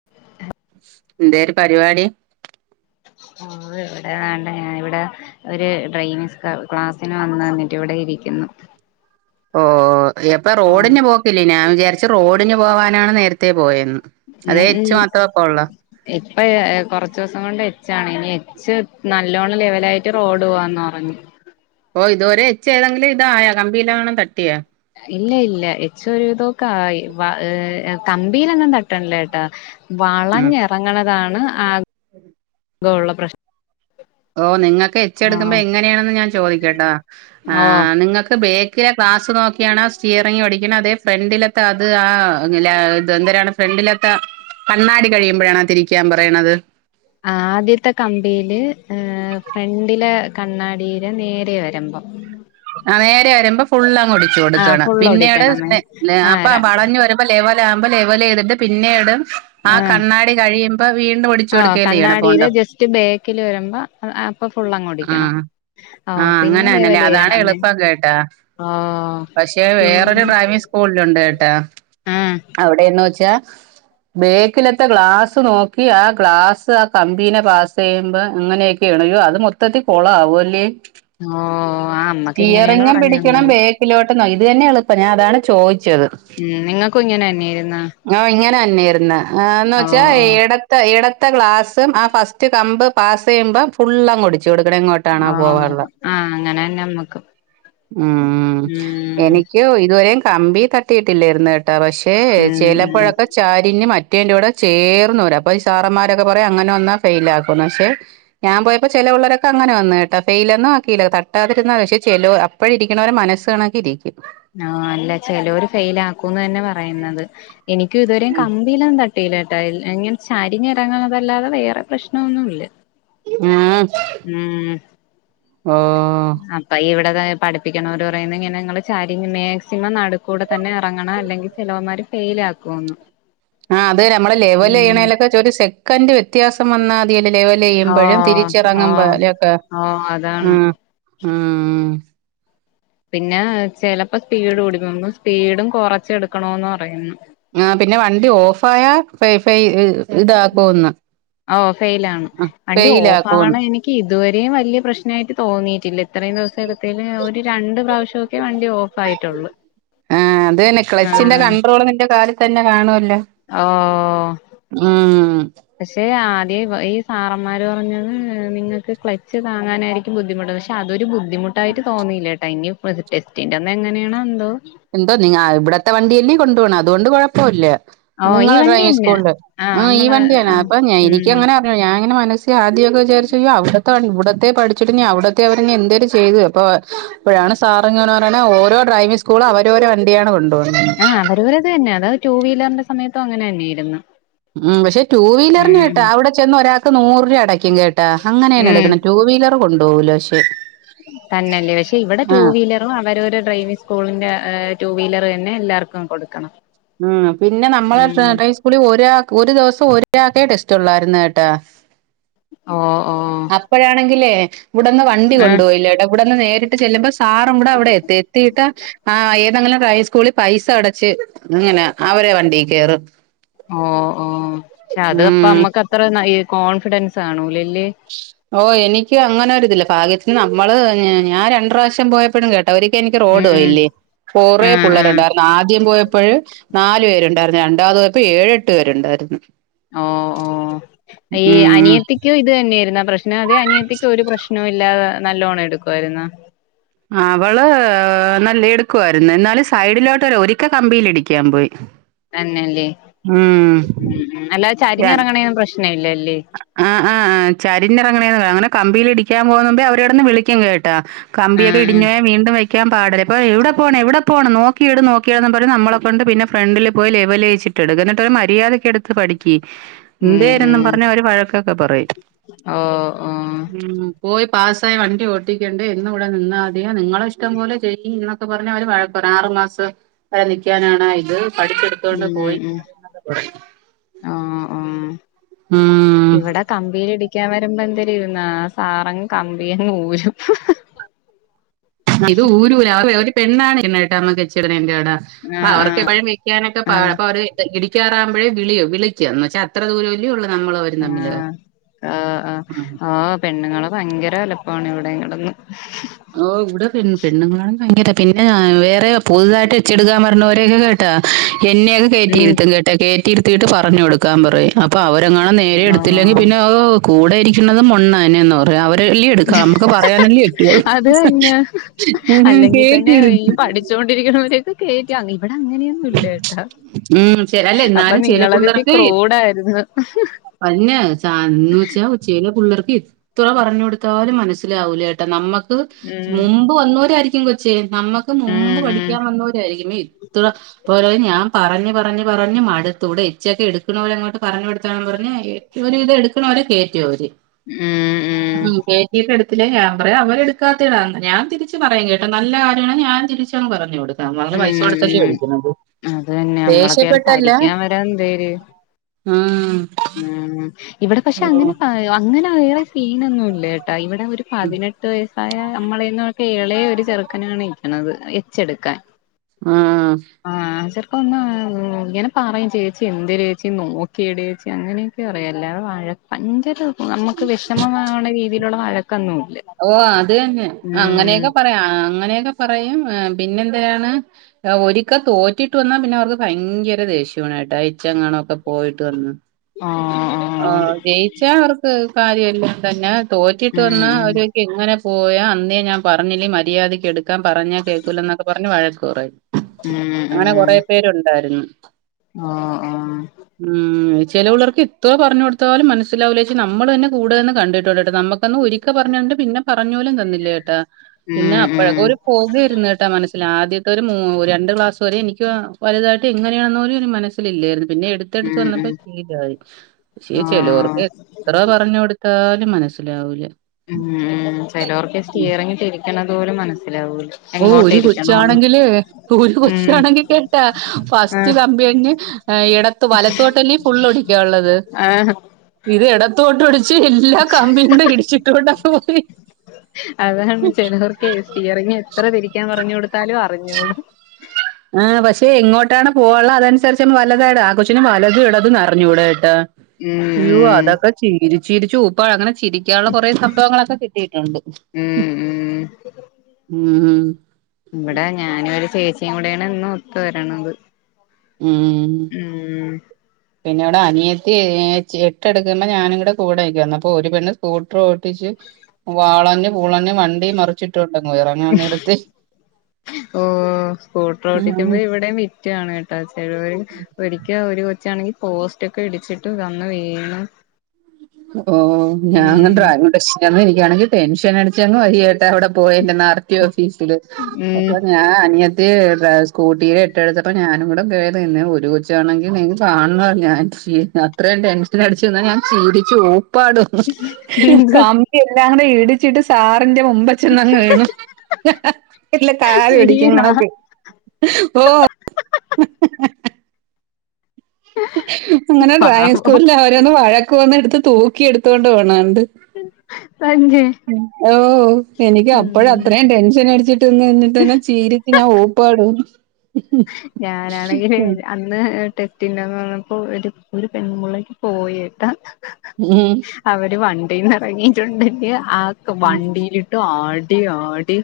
[unintelligible] എന്ത ഒരു പരിപാടി ഓ ഇവിടെ വണ്ട ഞാൻ ഇവിടെ ഒരു ഡ്രൈവിങ്ങ് സ് ക്ലാസ്സിന് വന്ന് നിന്നിട്ട് ഇവിടെ ഇരിക്കുന്നു ഓ യെപ്പൊ ആ റോഡിന് പോക്കില്ലേ ഞാൻ വിചാരിച്ചു റോഡിന് പോവാനാണ് നേരത്തെ പോയേന്ന് ഉം ഉം ഇപ്പ കൊറച്ചുസം കൊണ്ട് എച്ചാണ് ഇനി എ ച്ച് നല്ലോണ്ണം ലെവലായിട്ട് റോഡ് പോവാന്ന് പറഞ്ഞു ഓ ഇത് വരെ എച്ച് ഏതെങ്കിലും ഇതായാ കമ്പിയിലേങ്ങാനും തട്ടിയ ഇല്ല ഇല്ല എച്ച് ഒരു വിതൊക്കെ ആയി വ ആഹ് കമ്പിയിലെങ്ങും തട്ടണില്ല ട്ടാ ഉം വളഞ്ഞെറങ്ങണതാണ് ആദ് ക്കൊള്ള പ്രശ് ഓഹ് നിങ്ങക്ക് എച്ചെടുക്കുമ്പോ എങ്ങനെയാണെന്ന് ഞാൻ ചോദിക്ക്‌ട്ടാ ആ ഓ നിങ്ങക്ക് ബേ [unintelligible] ഗ്ലാസ്സ് നോക്കിയാണോ സ്റ്റിയറിങ്ങ് പിടിക്കണെ അതേ ഫ്രണ്ടിലത്തെ അത് ആ ഇങ്ങ ഇത് എന്താരാണ് ഫ്രണ്ടിലത്തെ കണ്ണാടി കഴിയുമ്പോഴാണോ തിരിക്കാൻ പറയണത് ആദ്യത്തെ കമ്പീല് ഇഹ് ഫ്രണ്ടിലെ കണ്ണാടിയിലെ നേരെ വരുമ്പം ആഹ് നേരെ വരുമ്പോ ഫുള്ളാങ്ങ് ഒടിച്ചു ആ കൊടുക്കണം ഫുള്ള് പിന്നീട് ഓടിക്കണമേ ഇഹ് ലേ ആ അപ്പ വളഞ്ഞു വരു ലെവലാവുമ്പോ ലെവല്യ്തിട്ട് പിന്നീട് ആ കണ്ണാടി കഴിയുമ്പോ വീണ്ടും ഒടിച്ചു ആഹ് കൊടുക്കേംലെയ്യണം പോണ്ടം ആഹ് അപ്പൊ ഫുള്ളാങ്ങ് ഒടിക്കണം ഓഹ് ആഹ് പിന്നെ അങ്ങനെന്നല്ലേ അതാണ് എള് ലെവലെയ്യണമേ പ്പം കേട്ടാ ഓഹ് പക്ഷെ വേറൊരു ഡ്രൈവിംഗ് സ്കൂളിലുണ്ട് കേട്ടാ ഉം അവിടെന്ന് വെച്ചാ ബേക്കിലത്തെ ഗ്ലാസ് നോക്കി ആ ഗ്ലാസ് ആ കമ്പീനെ പാസ് ചെയ്യുമ്പോ അങ്ങനെയെ ണയ്യോ അത് മൊത്തത്തിൽ കൊളാവുല്ലേ അആമ്മ്മ് സ്റ്റിയറിങ്ങും പിടിക്കണം ബേക്കിലോട്ട്ന്ന് ഇത് തന്നാ എളുപ്പം ഞാൻ അതാണ് ചോദിച്ചത് ഉം നിങ്ങൾക്കും ഇങ്ങനെ തന്നായിരുന്ന ആഹ് ഇങ്ങനെ തന്നെയിരുന്ന് ആഹ് എന്ന് വെച്ചാ ഓഹ് ഇടക്ക ത്തെ എടത്തെ ഗ്ലാസ്സും ആ ഫസ്റ്റ് കമ്പ് പാസ് ചെയ്യുമ്പോ ഫുള്ളങ്ങ് ഒടി ടിച്ചു കൊടുക്കണെങ്ങാട്ട് ആഹ് ആഹ് അങ്ങനന്നാ അമ്മക്കും ഉം ഉം എനിക്ക് ഇതുവരെയും കമ്പി തട്ടിയിട്ടില്ലായിരുന്ന് കേ പക്ഷേ ഉം ഉം ചെലപ്പോഴൊക്കെ ചരിഞ്ഞ് മറ്റേന്റെ കൂടെ ചേർന്ന് വരും അപ്പൊ ഈ സാറന്മാരൊക്കെ പറയാ അങ്ങനെ വന്നാ ഫെയിലാക്കുന്ന് പക്ഷെ ഞാൻ പോയപ്പോ ചെല പിള്ളേരൊക്കെ അങ്ങനെ വന്ന് കേട്ട ഫെയ്ലൊന്നും ആക്കീല്ല തട്ടാതിരുന്നത ക്ഷേ ചെലോ അപ്പോഴിരിക്കണവരെ മനസ്സ് കണക്കെ ഇരിക്കും ആഹ് അല്ല ചെലോര് ഫെയിൽ ആക്കൂന്ന് തന്നെ പറയുന്നത് എനിക്കും ഇതുവരെയും കമ്പ് ഉം മ്പി ലൊന്നും തട്ടിലാട്ടാ ഇങ്ങനെ ചരിഞ്ഞ് ഇറങ്ങണതല്ലതെ വേറെ പ്രശ്നം ഒന്നും ഇല്ല [unintelligible] അപ്പൊ ഇവടെതായ പഠിപ്പിക്കണോര് പറയുന്നെ ഇങ്ങനെ ഇങ്ങള് ചരിഞ്ഞ് മാക്സിമം നടുക്കൂടെ തന്നെ എറങ്ങണം അല്ലെങ്കി ചെലവന്മാര് ഫെയിൽ ആക്കുവെന്ന് ആഹ് അത് നമ്മള് ലെവല് ചെയ്യണേലൊക്കെച്ച് ഒരു സെക്കൻഡ് വ്യത്യാസം വന്നാൽ [unintelligible] ഓ ലെവലിയ്മ്പഴും ഓ തിരിച്ചിറങ്ങുമ്പോലോക്കെ ഓ അതാണ് ആഹ് ആഹ് പിന്നെ ചെലപ്പോ സ്പീഡ് കൂടി പൊങ്ങും സ്പീഡും കൊറച്ചെടുക്കണൊന്ന് പറയുന്നു ആഹ് പിന്നെ വണ്ടി ഓഫായ ഫൈ ഫൈ ഇതാക്കൂന്ന് ഔ ഫെയിലാണ് വണ്ടി ഓഫ് ആവാണ ആക്കുമെന്ന് എനി ഇതുവരെയും വല്ല്യാ പ്രശ്നായിട്ട് തോന്നിയിട്ടില്ല ഇത്രയും ദിവസം എടുത്തേല് ഒരു രണ്ട് പ്രാവശ്യോക്കെ വണ്ടി ഓഫ് ഫായിട്ടുള്ളൂ ആഹ് അത് തന്നെ ക്ലച്ചിന്റെ കൺണ്ട്രോള് നിന്റെ കാലിൽ തന്നെ കാണുവല്ലോ ആഹാ പക്ഷെ ആദ്യെ ഈ സാറന്മാര് പറഞ്ഞത് നിങ്ങക്ക് ക്ലച്ച് താങ്ങാനായിരിക്കും ബുദ്ധിമുട്ട പക്ഷെ അതൊരു ബുദ്ധിമുട്ടായിട്ട് തോന്നീല്ലട്ടോ. ഇനി ടെസ്റ്റിൻ്റെന്ന് എങ്ങനെണോ എന്തോ എന്തോ നി ഇവിടത്തെ വണ്ടിയല്ലേ കൊണ്ടു പോണ അതുകൊണ്ട് കുഴപ്പല്ല ഓ ഈ നിങ്ങളെ വണ്ടി ഡ്രൈവിംഗ് തന്നെ സ്കൂളില് ആ ഈ നമ്മള് വണ്ടിയാണോ ആ അപ്പം ഉം എനിക്കങ്ങനെ ഞാ ഇങ്ങനെ മനസ്സി ആദ്യക്കെ വിചാരിച്ചു യ്യോ അവ് ഇവിടത്തെ പഠിച്ചിട്ട് നി അവിടത്തെ അവര് നി എന്തേർ ചെയ്ത് അപ്പൊ പ്പോഴാണ് സാറിങ്ങനെ പറയണ ഓരോ ഡ്രൈവിംഗ് സ്കൂൾ അവരോരോ വണ്ടിയാണ് കൊണ്ടോണ ആ അവവരത് തന്നെ. അതായത് ടു വീലറിന്റെ സമയത്തും അങ്ങനെ തന്നെയിരുന്നു ഉം പക്ഷെ ടുവീലറിൻ കിട്ട് അവിടെ ചെന്ന് ഒരാൾക്ക് നൂറ് രൂപ അടയ്ക്കും കേട്ട് അങ്ങനെയാണ് ഉം എടുക്കണ ടു വീലർ കൊണ്ടോവൂല പക്ഷെ തന്നെ ല്ലേ പക്ഷെ ഇവിടെ ആ ടൂ വീലർ അവരോര് ഡ്രൈവിംഗ് സ്കൂളിന്റെ ടു വീലർ തന്നെ എല്ലാർക്കും കൊടുക്കണം ഉ പിന്നെ നമ്മളെ ഉം ഡ്രൈവിംഗ് സ്കൂളിൽ ഒരാ ഒരു ദിവസം ഒരാക്കെ ടെസ്റ്റ് ഉള്ളായിരുന്നു കേട്ടാ ഓ ഓ അപ്പഴാണെങ്കിലേ വിടന്ന് വണ്ടി ആ കൊണ്ടുപോയില്ലട്ടോ ഇവിടന്ന് നേരിട്ട് ചെല്ലുമ്പ സാറും കൂടെ അവിടെ എത്തി. എത്തിയിട്ട് ആ ഏതെങ്കിലും റൈസ് സ്കൂളിൽ പൈസ അടച്ച് ഇങ്ങനെ അവരെ വണ്ടി കേറും ഓ ഓ പക്ഷെ അത്പ്പ ഉം മ്മക്ക് അത്ര ഈ കോൺഫിഡൻസ് ആണൂലല്ലേ ഓ എനിക്ക് അങ്ങനെ ഒരി ഇതില്ല പാഗ്യത്തിന് നമ്മള് ഞ ഞാൻ രണ്ട്റാശ്യം പോയപ്പോഴും കേ അവരൊക്കെ എനിക്ക് റോഡ് ഉം പോയില്ലേ കൊറേ ആഹ് ആഹ് പുള്ളേരുണ്ട് ആദ്യം പോയപ്പോഴ് നാലു പേരുണ്ടായിരുന്നു രണ്ടാമത് പോയപ്പോ ഏഴെട്ട് പേരുണ്ടായിരുന്നു. ഓ ഓ ഈ ഉം അനിയത്തിക്കു ഇത് ന്നേരുന്നോ പ്രശ് അതെ അനിയത്തിക്ക് ഒരു പ്രശ്നൂ ഇല്ലാതേ നല്ലോണം എടുക്കുവായിര്ന്നോ. അവള് നല്ല എടുക്കുവായിരുന്നു എന്നാലും സൈഡിലോട്ടൊരു ഒരിക്ക കമ്പിലിടിക്കാൻ പോയി. തന്നെല്ലേ ഉം അല്ലാതെ ചരിഞ്ഞിറങ്ങണേൻ പ്രശ്ന ഇല്ലല്ലേ. ആ ആ ചരിഞിറങ്ങനേന്ന് അങ്ങനെ കമ്പീല് ഇടിക്കാൻ പോകുന്നുമ്പേ അവര് കെടന്ന് വിളിക്കും കേ കമ്പിയൊക്കെ ആഹ് ആഹ് ഇടിഞ്ഞേ വീണ്ടും വെയ്ക്കാൻ പാടല ഇപ്പോ യെവിടെ പോണ് എവിടെ പോണ് നോക്കിയെട് നോക്കിയെട്ന്നും പറഞ്ഞ നമ്മളെക്കൊണ്ട് പിന്നെ ഫ്രണ്ടില് പോയി ലെവലേച്ചി എടുക്ക എന്നിട്ടൊരു മര്യാദക്കെടുത്ത് പഠിക്കി ഉം എന്തേരെന്നും ഉം പറഞ്ഞ് അവര് വഴക്കൊക്കെ പറയും. ഓ ഉം. ഉം പോയി പാസ്സായി വണ്ടി ഓട്ടിക്കണ്ടെ എന്നു വടെ നിന്നാതിയോ നിങ്ങളെ ഇഷ്ടം പോലെ ചെയ്യ്ന്ന് ന്നൊക്കെ പറഞ്ഞവര് വഴക്ക് പറ ആറുമാസം വരെ നീക്കാനാണ് ഇത് പഠിച്ചടു ഉം ഉം ആഹ് ആഹ്. ഉം ഇവടെ കമ്പീലിടി ക്കാൻ വരുമ്പോ എന്തലിരുന്നാ സാറങ്ങ് കമ്പിയങ് ഊരും. ഇത് ഊരൂല ഒരു പെണ്ണാണ് ട്ണേ ട്ടോ മ്മക്ക് എച്ചിടുന്നയ്ൻ്റെവടെ. ആ ആഹ് അവർക്ക് ആഹ് എപ്പോഴും നിക്കാനൊക്കെ പാട ആഹ് അപ്പൊ അവര് ഇടിക്കാറാവുമ്പോഴേ വിളി വിളിക്കാന്ന് വച്ചാൽ അത്ര ദൂരല്ലേള്ളൂ നമ്മളോ ആഹ് ആഹ് ആഹ് ആഹ് പെണ്ണുങ്ങള് ഭയങ്കര വലുപ്പാണ് ഇവടെ കടന്ന്. ഓ ഇവിടെ പെണ്ണ് പെണ്ണുങ്ങളാണ് ഭയങ്കര പിന്നെ വേറെ പുതുതായിട്ട് എച്ചി ടുകാൻ വർണോരേ കി കെ ട്ടാ എന്നെ ഉം കേറ്റിയിരുത്തും കേട്ടാ കേറ്റിരുത്തീട്ട് പറഞ്ഞ് കൊടുക്കാൻ പറയും അപ്പൊ അവര ങ്ങാണും നേരെ എടുത്തില്ലെങ്കി ആഹ് പിന്നെ അവൊ കൂടെ ഇരിക്കുന്നത് മൊണ്ണൻന്ന് പറയാ അവര്ല്ലേ എടുക്കാ നമുക്ക് പറയാനല്ലേ പറ്റുള്ളൂ. അത് തന്നെ അല്ലെങ്കി തന്നെ ഈ കേട്ടിരുത്തും പഠിച്ചോണ്ടിരിക്കിണവര് കേറ്റ ഇവടെ അങ്ങനെയൊന്നും ഇല്ലാട്ടാ. ഉം ചെ- അല്ല അപ്പൊ എന്നാലും ചില നിങ്ങളരുത്തി ക്രൂഡായിരുന്നു. പഞ്ഞ ചാന്ന് വെച്ചാ ഉച്ചയിലെ പിള്ളേർക്ക് ത്ര പറഞ്ഞു കൊടുത്താലും മനസ്സിലാവൂല കേട്ടാ നമ്മ ക്ക് ഉം മുമ്പ് വന്നൊരായിരിക്കും കൊച്ചേ നമ്മക്ക് മുമ്പ് ഉം ഉം പഠിക്കാൻ വന്നൊരായിരിക്കും മേ ത്ത് പോലൊ ഞാം പറഞ്ഞ് പറഞ് പറഞ് മടുത്തു, ഇവടെ എച്ചിയൊക്കെ എട്ക്ക്നോലെ അങ്ങോട്ട് പറഞ്ഞ് കൊടുത്ത അങ്ങനാ ഏഹ് ഇവര്തെ എടുക്ക്ണോലെ കേറ്റോ അവര്. ഉം [inaudible] ഉം കേറ്റീട് എടുത്തില്ലെ ഞാൻ പറയും അവര് എടുക്കാതെയാ ഞാൻ തിരിച്ച് പറയും കേട്ടോ നല്ലകാര്യണെ ഞാൻ തിരി ചെം പറഞ്ഞൂട്. നമ്മളെ പൈസ ഉം കൊടുത്തല്ലോ ഉം എട്ക്ക്ണത് അത് തന്നെ നമ്മളെ കേറി ദേഷ്യപ്പെട്ടല്ലാ. ഭരിക്കാൻ വരാ എന്തേര് ഉം ഉം ഇവടെ പക്ഷെ അങ്ങനെ ഓ അങ്ങനെ വേറെ സീനൊന്നും ഇല്ലട്ടാ ഇവ ഒരു പതിനെട്ട് വയസ്സായ നമ്മളന്നൊക്കെ എളേ ഒരു ചെറുക്കനേണ് ഇരിത്ണത് വായിച്ചെടുക്കാൻ. ആഹ് ആഹ് ചെർക്കന്ന ഉം ഇങ്ങനെ പറയും ചേച്ചി എന്തരേച്ചി നോക്കിയഡേയ്ച്ചി അങ്ങനെ അറയാ എല്ലാ വാഴ പഞ്ചലൊ നമ്മക്ക് വെഷമമാകണ രീതിയിലുള്ള വഴക്കൊന്നുല്ല. ഓ അത് തന്നേ ഉം അങ്ങനെയൊക്കെ പറയാം അങ്ങനെയൊക്കെ പറയും പിന്നെ എന്തിരാണ് ആ ഒരിക്കൽ തോറ്റിട്ട് വന്നാപിന്നെ അവർക്ക് ഭയെങ്കര ദേഷ്യവാണെെട്ടെ അയച്ചങ്ങാണോക്കെ പോയിട്ട് വന്നാ ആഹ് ഓ ആഹ് ജെയിച്ചാ അവർക്ക് കാര്യെല്ലാം തന്നെ തോറ്റിട്ട് ഉം വന്ന അവര് ഇങ്ങനെ പോയാ അന്നേ ഞാൻ പറഞ്ഞില്ലേ മര്യാദയ്ക്ക് എടുക്കാൻ പറഞ്ഞ കേൾക്കൂല എന്നൊക്കെ പറഞ്ഞ് വഴക്ക് പറയും ഉം ഉം അങ്ങനെ ഉം കൊറെ പേരുണ്ടായിരുന്നു ആഹ് ആഹ് ഉം ചെലപിള്ളാർക്ക് ഇത്ര പറഞ്ഞു കൊടുത്താലും മനസ്സിലാവൂല്ലച്ച് നമ്മളെന്നെ കൂട്ന്ന് കണ്ടിട്ടുണ്ട്ട്ടൊ നമ്മുക്കൊന്ന ഒരിക്ക ക്കെ പറഞ്ഞണ്ട് പിന്നെ പറഞ്ഞോലും തന്നില്ല കേട്ടാ പിന്നെ ഉം അപ്പെഴക്കെ ഉം ഒരു പോകരുന്ന്ട്ടാ മനസ്സില് ആദ്യത്തെ മൂ രണ്ട് ക്ലാസ് വരെ എനിക്ക് വലുതായിട്ട് എങ്ങനെയാണോനി മനസ് ഇല്ലെർന്ന് പിന്നെ എടുത്തെടുത്ത് ഉം വന്നപ്പോ ഉം ശീലായി പശേ ചെലോർക് ആഹ് എത്രെ പറഞ്ഞ് കൊട്ത്താലും മനസ്സിലാവൂലാ ഉം മ് ചെലോർക്കെ സ്റ്റിയറിഗ് തിരിക്ണത് പോലും മനസ്സിലാവൂല്ലാ ഓ ഒരു കൊച്ചാണെങ്കില് ഒരു ഉം കൊച്ചാണെങ്കി കേട്ടാ ഫസ്റ്റ് ആഹ് കമ്പിന്നെ എടത്ത് വലത്തോട്ടല്ലേ ഫുള്ള് ഒടിക്കാള്ളത് ആഹ് ഇത് എടത്തോടോടി ച്ച് എല്ലാ കമ്പിംകൂടെ ഇടിച്ചിട്ടോണ്ടാ പോയി മ് ക്കെ സ്റ്റിയറിങ്ങ് എത്ര തിരിക്കാൻ പറഞ്ഞു കൊടുത്താലും അറിഞ്ഞൂടാ ആഹ് പശ എങ്ങോട്ടാണ് പോവാള്ള അതനുസരിച്ച് വലതെതാ ആ കൊച്ചിന് വലതും ഇടതും അറിഞ്ഞൂടക്കെട്ടാ ഉം യ്യുവ്വാ അതൊക്കെ ചിരിച്ചിരിച്ച് ഊപ്പളക്ണ ചിരി ക്കാനുള്ള കൊറേ സംഭവങ്ങളൊക്കെ കിട്ടിയിട്ടുണ്ട് ഉം ഉം ഉം മ് ഇവിടെ ഞാനും ഒരു ചേച്ചിയും കൂടെയാണ് ഇന്ന് ഒത്തു വര്ണത് ഉം പിന്നേണെ അനിയത്തി ഏച്ച് എട്ട് എടുക്കുമ്പോ ഞാനങ്ങട്ട്ക്കൂടും അയ്ക്ക്. അപ്പൊ ഒരു പെണ്ണ് സ്കൂട്ടർ ഓട്ടിച്ച് വാളഞ്ഞു പൂളഞ്ഞ് വണ്ടി മറിച്ചി ട്ട്ണ്ട് ഇറങ്ങു ഓ സ്കൂട്ടർ ആഹ് ഓട്ടിക്കുമ്പോ ഇവിടെ വി റ്റാണ്ക്കേട്ടാ ചെലോര് ഒരിക്ക ഒരു മിചാണെങ്കി പോസ്റ്റ്ഒക്കെ ഇടിച്ചിട്ട് വന്ന് വീണു ഓ ഞാൻ ഡ്രാഗെൻ ടെസ്റ്റ്‌ വന്നെരിക്കാണെങ്കിൽ ടെൻഷൻ അടിച്ചങ്ങ് വെയ്യാട്ടാ അവിടെ പോയന്റെ നർ ട്ടി ഓഫീസില് ഉം അപ്പൊ ഞാൻ അനിയ ത്തിയെ ഡ്രാവ് സ്കൂട്ടിലെ എട്ട്എട്ത്തപ്പേ ഞാനുംകൂടെ കേറി നിന്നെ, ഒരു കൊച്ചാണെങ്കി നീ കാണണോ ഞാൻ ചീ അത്രെയും ടെൻഷൻ അടിച്ചു നിന്ന ഞാൻ ചിന്തി ചൂപ്പാട് എന്ത് കമ്പി എല്ലാരെയും ഇടിച്ചിട്ട് സാറിന്റെ മുബ്ബിൽ ചന്നങ്ങ് വീണു വണ്ടിലെ കാൽ പിടിക്കി വീണാ ഇങ്ങപൊഴി ഓഹ് ഹി. ഹി അങ്ങനെ ഡ്രൈവിംഗ് പാവം സ്കൂളിൽ അവരേന്ന് വഴക്ക് വന്ന് ഇട്ത്ത് തൂക്കി എടുത്തോണ്ട് പോണ കണ്ട് ഹി തഞ്ചേ ഓ ഓഹോ എനിക്ക് അപ്പള അത്രയും ടെൻഷൻ അടിച്ചി ട്ട് ഇന്ന് എന്നിട്ട്ന്നെ ചീരിച്ച് ഞാൻ ഓപ്പാടൊ ഞാനാണെങ്കിൽ അന് ന്ന് ടെസ്റ്റ് ഇല്ലാന്ന് പറഞ്ഞപ്പോ ഒരു ഒരു പെൺമുള്ളേക്ക് പോയേട്ടാ ഉം അവര് വണ്ടിന്ന് എറങ്ങിയിട്ടുണ്ടില് ആഹ് വണ്ടീല് ആടി ആടി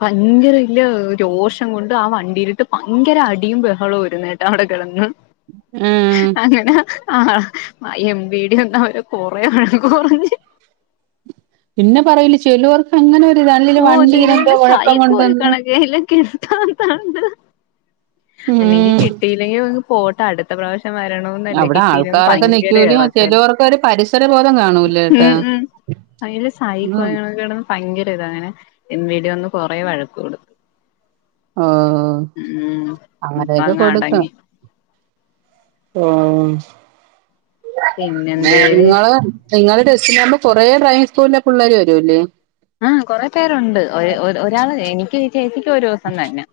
ഭയങ്കരല്ല രോഷം കൊണ്ട് ആഹ് വണ്ടിയിലിട്ട് ഭയങ്കര അടിയും ബഹളവും രുന്ന് കേട്ടാ അവിടെ കിളന്ന് ആഹ് അങ്ങനെ ആഹ് എം വി ഡി ഒന്നാ അവര് കൊറെ വഴക്ക് പറഞ്ഞ് പിന്നെ പറയില് ചെലോർ അങ്ങനെ ഒരുതാണ് ഓ [unintelligible] അല്ലെങ്കിൽ ഉം കിട്ടില്ലെങ്കിൽ പോട്ടെ അടുത്ത പ്രാവ മരണന്നല്ലേ അവിടെ കിട്ടീലങ്കി ആൾക്കാരൊക്കെ ഭയങ്കര നിക്കൂല ഇറക്ക ചിലവർക്ക് ഒരു പരിസരബോധം കാണും ഉം ഉം അയില് ഉം സായിക്കോണക്കടന്ന് ഭയങ്കര ഇത അങ്ങനെ എ വീ ടെ വന്നു കൊറേ വഴക്ക കൊടുക്കും ഓ ഓ ഉം അപ്പ അങ്ങനെയൊക്കെ അങ്ങ് കൊടുക്കും അടങ്ങി ഓ പിന്നെന്തേര് നിങ്ങള് നിങ്ങളുടെ ടെസ്റ്റിനാകുമ്പോ കുറെ ഡ്രൈംഗങ് സ്കൂളിലെ പിള്ളേർ വരൂല്ലേ ആഹ് കൊറെ പേരുണ്ട് ഒ ഒരാള് എനിക്ക് ചച്ചിക്കും ഒരു ദിവസം തന്നെ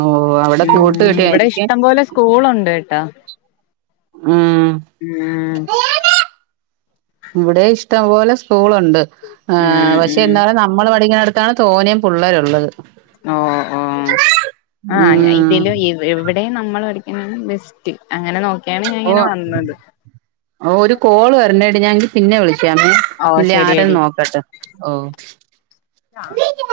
ഓ അവിടെ കൂട്ട് ഉം കിട്ടിയ ഇവിടെ എനിക്ക് ഇഷ്ടം പോലെ സ്കൂളുണ്ട് ഏട്ടാ ഉം ഉം ഇവിടെ ഇഷ്ടംപോലെ സ്കൂളുണ്ട് ഉം പക്ഷെ ഉം എന്നാലും ന്ന നമ്മൾ പഠിക്കുന്നടുത്താണ് തോനെ പിള്ളേരുള്ളത് ഓ ഓ ആഹ് ഉം ഇതില് ഇ ഇവിടെയും നമ്മൾ പഠിക്കാണ് ബെസ് റ്റ് അങ്ങനെ നോക്കിയാണ് ഞാൻ ഇങ്ങനെ വന്നത് ഓ ഒരു കോള് വരണടി ഞാങ്കി പിന്നെ വിളിക്കാമേ ഓ ഇല്ല ശരിയടി ആരാന്നു നോക്കട്ടെ ഓ